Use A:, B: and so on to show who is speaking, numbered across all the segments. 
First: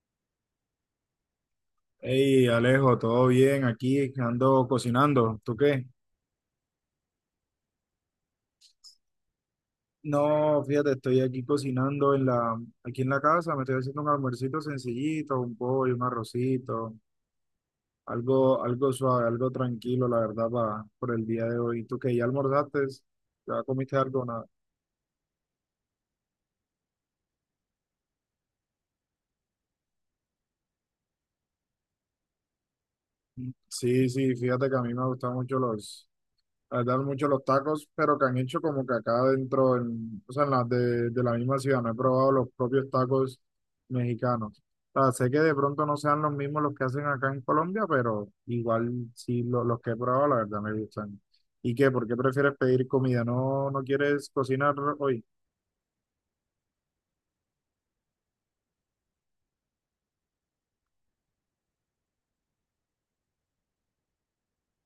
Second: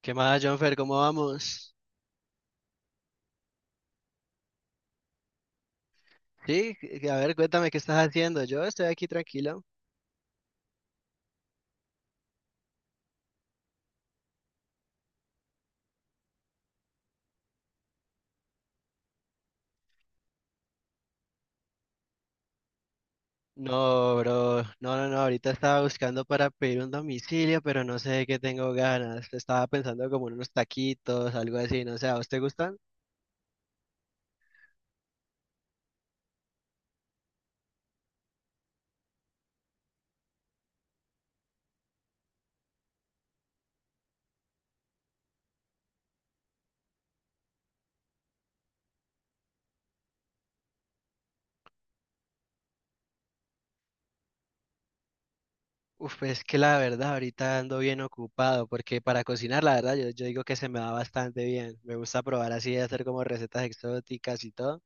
A: ¿Qué más, Jonfer? ¿Cómo vamos?
B: Hey, Alejo, todo bien aquí, ando cocinando. ¿Tú qué?
A: Sí, a ver, cuéntame qué estás haciendo. Yo estoy aquí tranquilo.
B: No, fíjate, estoy aquí cocinando en la, aquí en la casa, me estoy haciendo un almuercito sencillito, un pollo, un arrocito, algo, algo suave, algo tranquilo, la verdad, por el día de hoy. ¿Tú qué? ¿Ya almorzaste? ¿Ya comiste
A: No,
B: algo? O nada.
A: bro. No, no, no. Ahorita estaba buscando para pedir un domicilio, pero no sé de qué tengo ganas. Estaba pensando como en unos taquitos, algo así. No sé, ¿a vos te gustan?
B: Sí, sí, fíjate que a mí me gustan mucho la verdad, mucho los tacos, pero que han hecho como que acá dentro, o sea, en las de la misma ciudad, no he probado los propios tacos mexicanos. O sea, sé que de pronto no sean los mismos los que hacen acá en Colombia, pero igual sí los que he probado, la verdad me gustan. ¿Y qué? ¿Por qué prefieres pedir comida? ¿No, no quieres cocinar hoy?
A: Uf, pues es que la verdad ahorita ando bien ocupado porque para cocinar la verdad yo digo que se me da bastante bien. Me gusta probar así, hacer como recetas exóticas y todo,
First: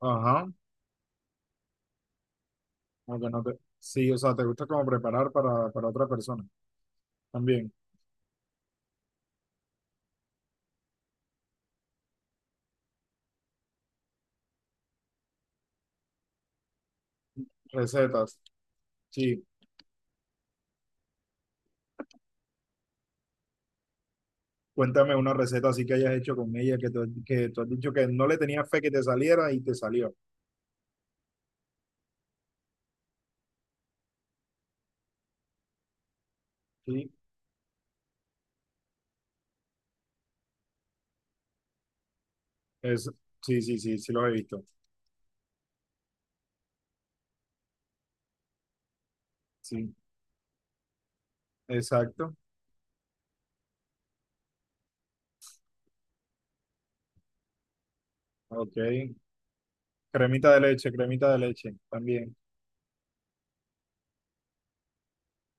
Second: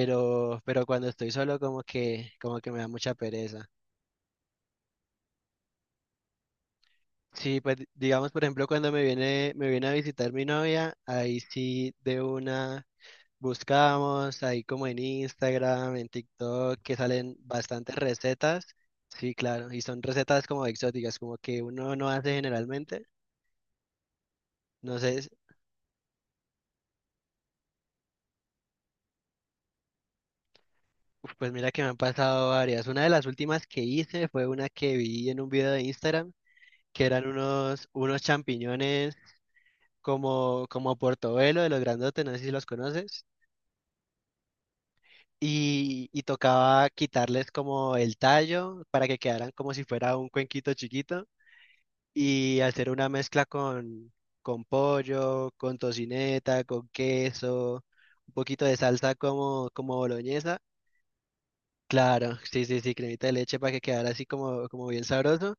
B: Ajá,
A: pero cuando estoy solo como que me da mucha
B: aunque no te...
A: pereza.
B: Sí, o sea, te gusta como preparar para otra persona.
A: Sí,
B: También,
A: pues digamos por ejemplo cuando me viene a visitar mi novia, ahí sí de una buscamos, ahí como en Instagram, en TikTok, que salen bastantes
B: recetas.
A: recetas. Sí,
B: Sí.
A: claro, y son recetas como exóticas, como que uno no hace generalmente. No sé,
B: Cuéntame una receta así que hayas hecho con ella, que tú has dicho que no le tenías fe que te saliera y te salió.
A: pues mira que me han pasado varias. Una de las últimas que hice fue una que vi en un video de Instagram, que
B: Sí,
A: eran unos champiñones como portobelo de los grandotes, no sé si los
B: es,
A: conoces.
B: sí, sí, sí, sí los he visto.
A: Y tocaba quitarles como el tallo para que quedaran como si
B: Sí,
A: fuera un cuenquito chiquito
B: exacto.
A: y hacer una mezcla con pollo, con tocineta, con queso, un poquito
B: Ok.
A: de salsa como boloñesa.
B: Cremita de leche
A: Claro,
B: también.
A: sí, sí, sí, cremita de leche para que quedara así como bien sabroso.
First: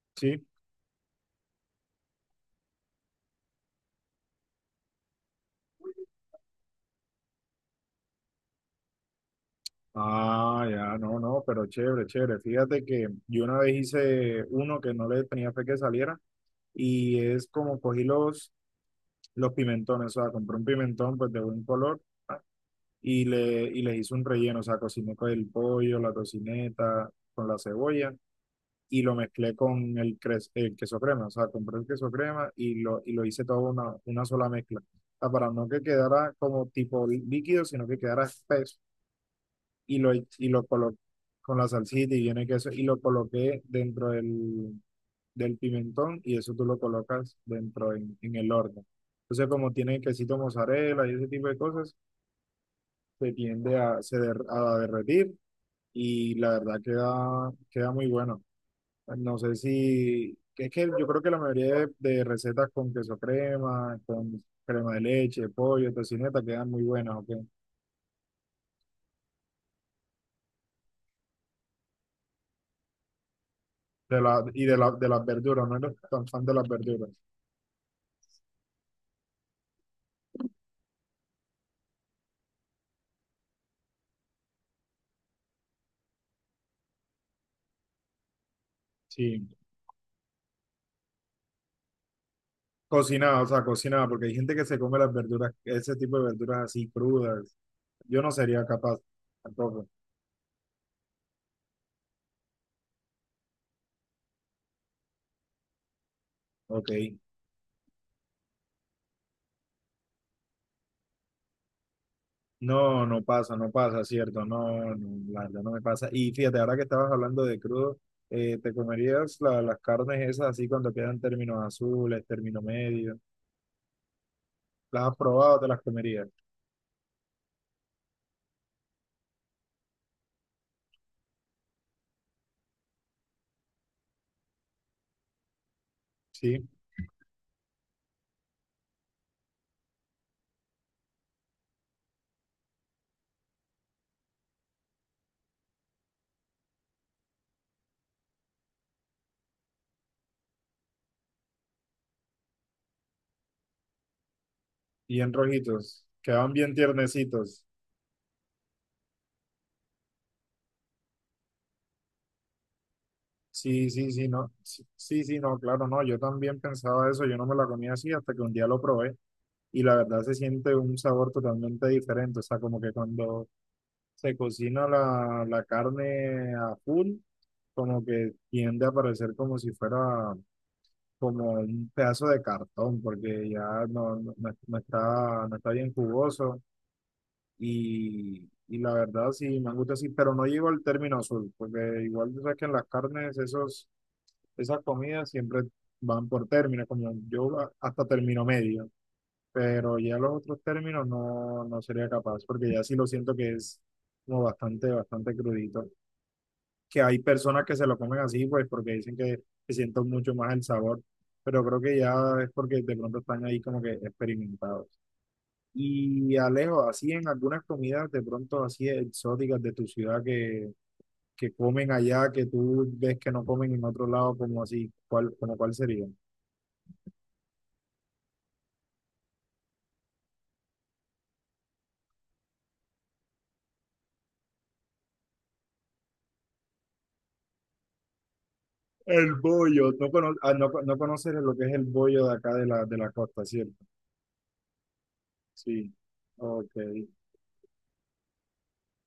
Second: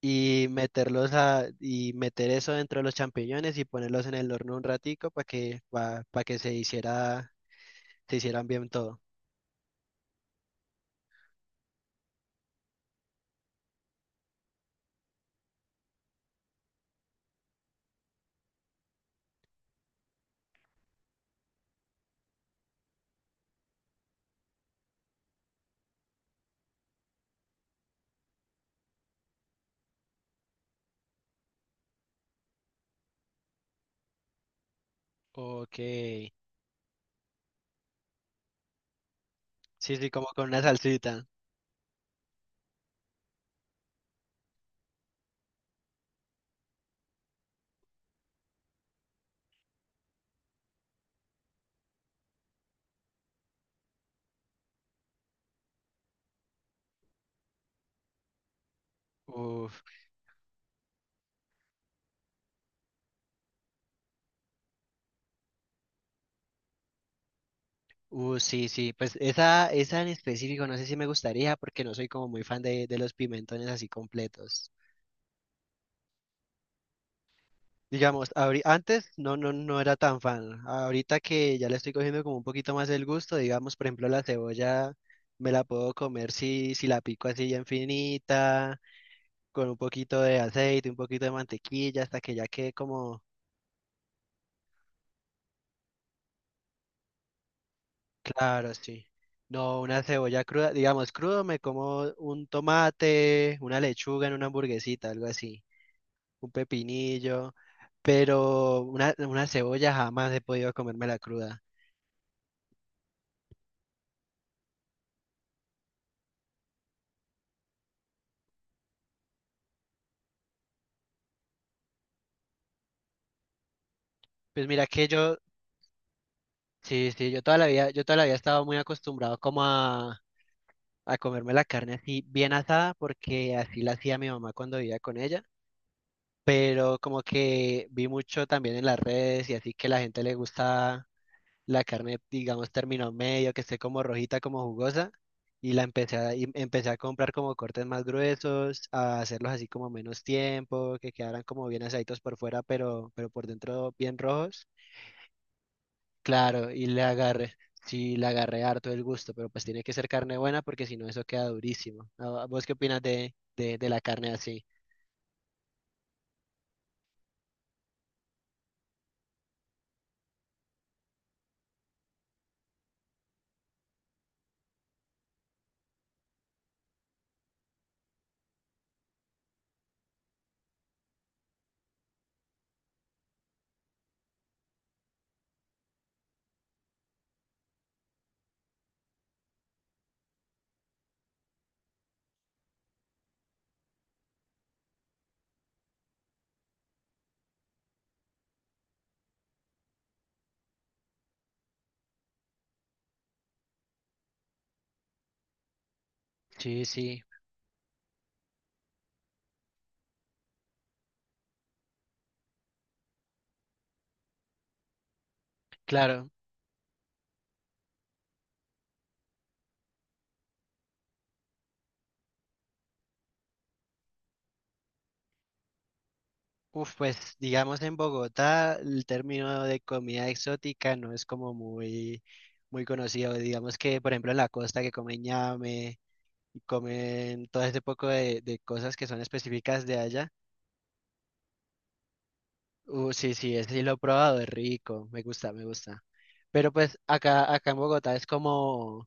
A: Y
B: Sí.
A: y meter eso dentro de los champiñones y ponerlos en el horno un ratico para que se hiciera, se hicieran bien todo.
B: Ah, ya, no, no, pero chévere, chévere. Fíjate que yo una vez hice uno que no le tenía fe que saliera y es como cogí los pimentones, o sea, compré un pimentón pues de buen color y les hice un relleno, o sea, cociné con el pollo, la tocineta, con la cebolla y lo mezclé con el queso crema, o sea, compré el queso crema y lo hice todo una sola mezcla, o sea, para no
A: Ok.
B: que
A: Sí,
B: quedara como tipo líquido, sino que quedara espeso
A: sí, como con
B: y
A: una
B: lo coloqué
A: salsita.
B: con la salsita y viene queso y lo coloqué dentro del pimentón y eso tú lo colocas dentro en el horno. Entonces, como tiene quesito mozzarella y ese tipo de cosas, se tiende a derretir y la verdad queda, queda muy bueno. No sé
A: Uf,
B: si, que es que yo creo que la mayoría de recetas con queso crema, con crema de leche, pollo, tocineta, quedan muy buenas, ¿ok?
A: sí, sí. Pues esa en específico no sé si me gustaría porque no soy como muy fan de los pimentones así
B: De la, y
A: completos.
B: de, la, de las verduras, no eres tan fan de las verduras.
A: Digamos, antes no, no era tan fan. Ahorita que ya le estoy cogiendo como un poquito más el gusto, digamos, por ejemplo, la cebolla me la puedo comer si la pico así bien finita,
B: Sí,
A: con un poquito de aceite, un poquito de mantequilla, hasta que ya quede como,
B: cocinada, o sea, cocinada, porque hay gente que se come las verduras, ese tipo de verduras así crudas. Yo no sería
A: claro,
B: capaz
A: sí. No,
B: tampoco,
A: una cebolla cruda, digamos, crudo me como un tomate, una lechuga en una hamburguesita, algo así, un
B: ¿ok?
A: pepinillo, pero una cebolla jamás he podido comérmela cruda.
B: No, no pasa, no pasa, cierto, no, no, la verdad no me pasa. Y fíjate, ahora que estabas hablando de crudo, ¿te comerías las carnes esas así cuando quedan términos azules, término medio?
A: Pues mira
B: ¿Las
A: que
B: has
A: yo
B: probado, te las comerías?
A: sí, sí, yo toda la vida estaba muy acostumbrado a comerme la carne así bien asada, porque así la hacía mi mamá cuando vivía con ella.
B: Sí,
A: Pero como que vi mucho también en las redes y así que la gente le gusta la carne, digamos, término medio, que esté como rojita, como jugosa. Y y empecé a comprar como cortes más gruesos, a hacerlos así como menos tiempo, que quedaran como bien asaditos por fuera, pero por dentro bien rojos.
B: bien rojitos, quedan
A: Claro,
B: bien
A: y
B: tiernecitos.
A: sí, le agarré harto el gusto, pero pues tiene que ser carne buena porque si no eso queda durísimo. Ah, ¿vos qué opinas de
B: Sí,
A: la
B: sí, sí,
A: carne
B: no,
A: así?
B: sí, sí, sí, no, claro, no, yo también pensaba eso, yo no me la comía así hasta que un día lo probé y la verdad se siente un sabor totalmente diferente, o sea, como que cuando se cocina la carne a full como que tiende a parecer como si fuera como un pedazo de cartón, porque ya no, no está, no está bien jugoso y la verdad sí me gusta así, pero no llego al término azul, porque igual tú sabes que en las carnes esos, esas comidas siempre van por términos, como yo hasta término medio, pero ya los otros términos no, no sería capaz, porque ya sí lo siento que es como bastante, bastante crudito.
A: Sí,
B: Que hay
A: sí,
B: personas que se lo comen así, pues porque dicen que se sienten mucho más el sabor, pero creo que ya es porque de pronto están ahí como que experimentados.
A: claro.
B: Y Alejo, así en algunas comidas de pronto así exóticas de tu ciudad que comen allá, que tú ves que no comen en otro lado, como así, ¿cuál, como cuál sería?
A: Uf, pues digamos en Bogotá el término de comida exótica no es como muy, muy conocido. Digamos que, por ejemplo, en la costa que comen ñame y comen todo ese poco de cosas que son
B: El
A: específicas
B: bollo,
A: de
B: no,
A: allá.
B: no conoces lo que es el bollo de acá de de la
A: Sí,
B: costa,
A: sí, ese
B: ¿cierto?
A: sí lo he probado, es rico, me gusta, me
B: Sí,
A: gusta. Pero
B: ok,
A: pues acá, acá en Bogotá es como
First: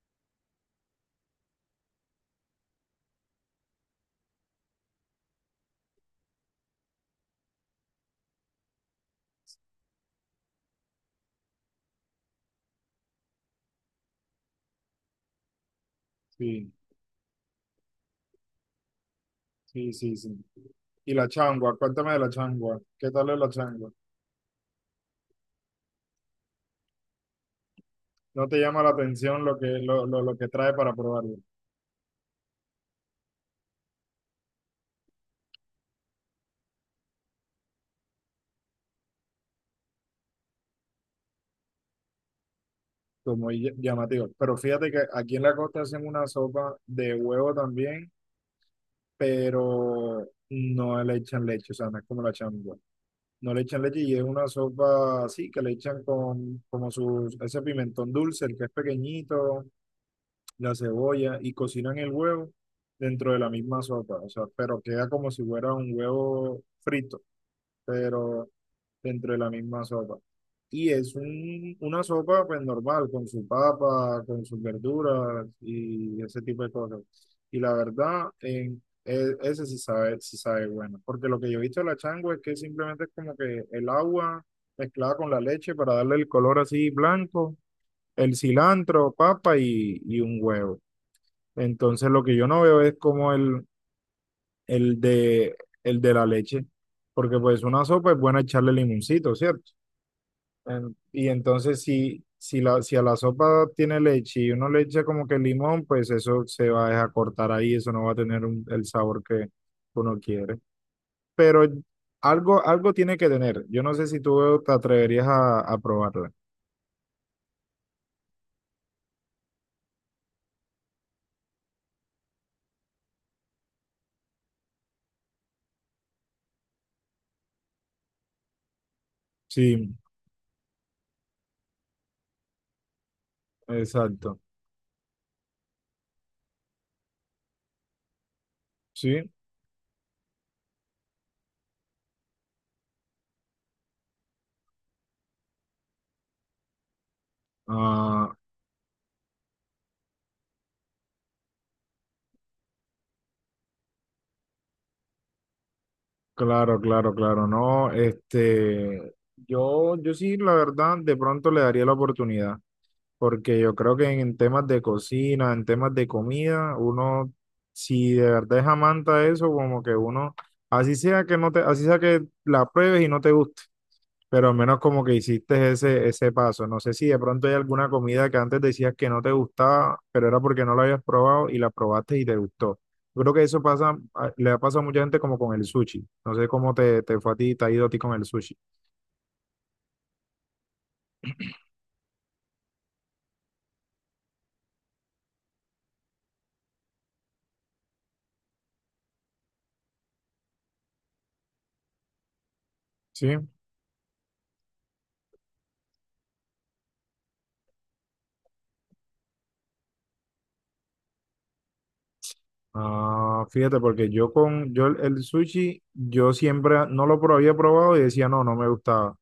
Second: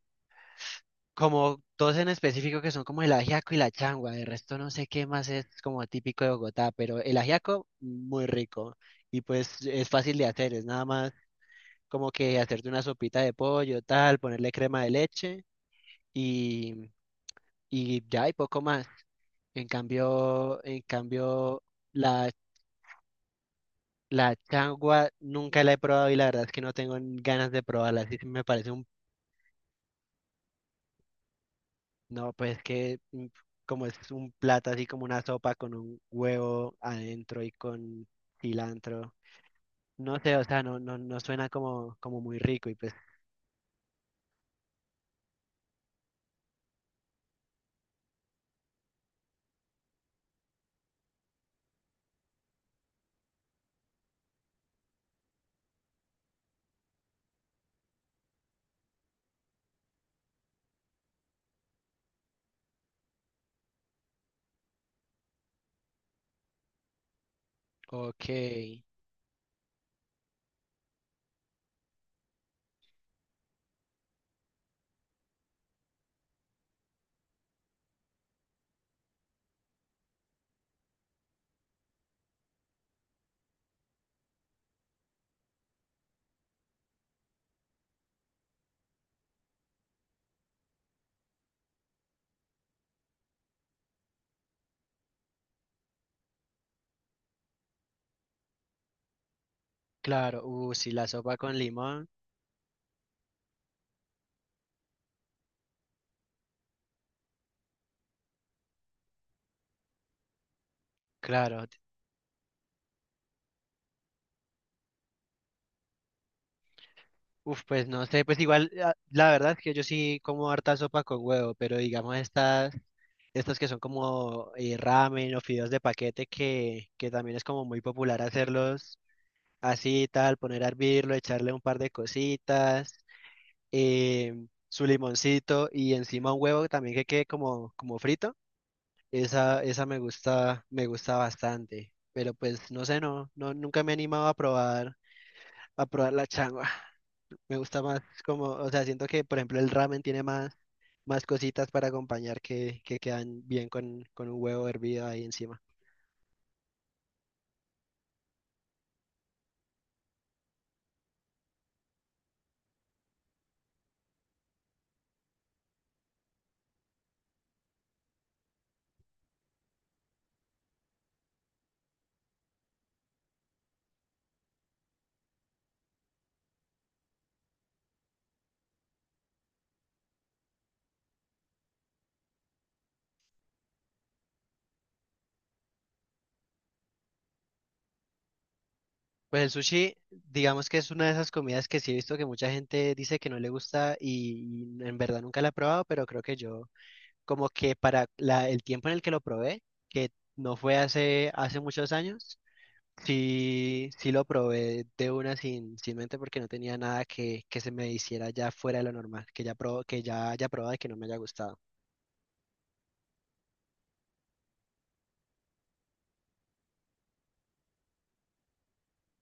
A: como dos en específico que son como el ajiaco y la changua, de resto no sé qué más es como típico de Bogotá, pero el ajiaco muy rico y pues es fácil de hacer, es nada más como que hacerte una sopita de pollo, tal, ponerle crema de leche
B: sí,
A: y, y ya y poco más. En
B: sí, sí, sí.
A: cambio, en
B: Y la
A: cambio,
B: changua, cuéntame de
A: la,
B: la changua, ¿qué tal es la changua?
A: la changua nunca la he probado y la verdad es que no tengo ganas de probarla, así que me
B: No te
A: parece
B: llama
A: un
B: la atención lo que, lo que trae para probarlo,
A: no, pues que como es un plato así como una sopa con un huevo adentro y con cilantro. No sé, o sea, no suena como muy rico y pues,
B: como muy llamativo. Pero fíjate que aquí en la costa hacen una sopa de huevo también, pero no le echan leche, o sea, no es como la changua. No le echan leche y es una sopa así, que le echan con como sus, ese pimentón dulce, el que es pequeñito, la cebolla, y cocinan el huevo dentro de la misma sopa, o sea, pero queda como si fuera un huevo frito,
A: ok,
B: pero dentro de la misma sopa. Y es un, una sopa pues normal, con su papa, con sus verduras y ese tipo de cosas. Y la verdad, ese sí sabe bueno. Porque lo que yo he visto de la changua es que simplemente es como que el agua mezclada con la leche para darle el color así blanco, el cilantro, papa y un huevo. Entonces lo que yo no veo es como el de, el de la leche. Porque pues una sopa es buena echarle limoncito, ¿cierto?
A: claro, si la
B: Y
A: sopa con
B: entonces
A: limón,
B: si a la sopa tiene leche y uno le echa como que limón, pues eso se va a dejar cortar ahí, eso no va a tener el sabor que uno quiere. Pero
A: claro,
B: algo, algo tiene que tener. Yo no sé si tú te atreverías a probarla.
A: uf, pues no sé, pues igual, ah, la verdad es que yo sí como harta sopa con huevo, pero digamos estas, estas que son como ramen o fideos de paquete que también es como muy popular hacerlos
B: Sí,
A: así tal, poner a hervirlo, echarle un par de cositas,
B: exacto.
A: su limoncito y encima un huevo también que quede como frito.
B: Sí.
A: Esa me gusta bastante. Pero pues no sé, no, no, nunca me he animado a a probar la changua. Me gusta más
B: Ah,
A: como, o sea, siento que por ejemplo el ramen tiene más, más cositas para acompañar que quedan bien con un huevo hervido ahí encima.
B: claro, claro, claro. No, este, yo sí, la verdad, de pronto le daría la oportunidad. Porque yo creo que en temas de cocina, en temas de comida, uno, si de verdad es amante a eso, como que uno, así sea que no te, así sea que la pruebes y no te guste, pero al menos como que hiciste ese, ese paso. No sé si de pronto hay alguna comida que antes decías que no te gustaba, pero era porque no la habías probado y la probaste y te gustó. Yo creo que eso pasa, le ha pasado a mucha gente como con el sushi. No sé cómo te fue a ti, te ha ido a ti con el sushi.
A: Pues el sushi, digamos que es una de esas comidas que sí he visto que mucha gente dice que no le gusta y en verdad nunca la he probado, pero creo que yo, como que para el tiempo en el que lo probé, que no fue hace muchos años,
B: Sí.
A: sí, sí lo probé de una sin mente porque no tenía nada que, que se me hiciera ya fuera de lo normal, que ya haya probado y que no me haya gustado.
B: Ah, fíjate, porque yo con yo el sushi, yo siempre no había probado y decía, no, no me gustaba.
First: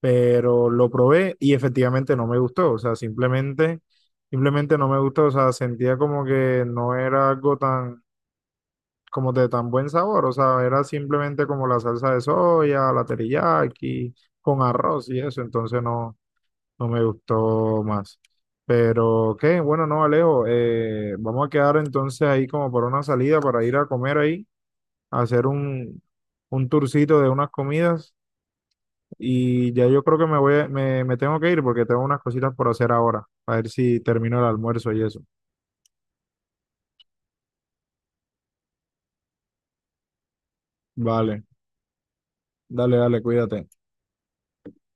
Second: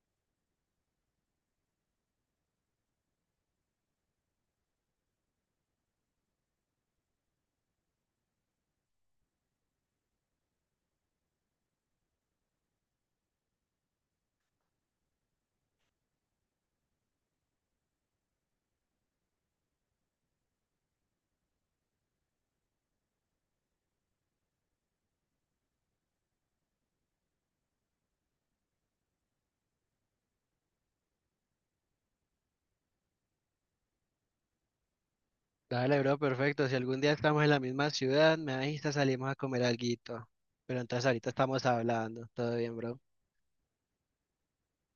B: Pero lo probé y efectivamente no me gustó. O sea, simplemente, simplemente no me gustó. O sea, sentía como que no era algo tan, como de tan buen sabor. O sea, era simplemente como la salsa de soya, la teriyaki, con arroz y eso. Entonces no, no me gustó más. Pero qué, bueno, no, Alejo, vamos a quedar entonces ahí como por una salida para ir a comer ahí hacer un tourcito de unas comidas y ya yo creo que me voy, me tengo que ir porque tengo unas cositas por hacer ahora, a ver si termino el almuerzo y eso.
A: Dale, bro, perfecto. Si algún día estamos en la misma ciudad, me avisas, salimos a comer alguito. Pero entonces ahorita
B: Vale,
A: estamos hablando. Todo bien,
B: dale,
A: bro.
B: dale, cuídate.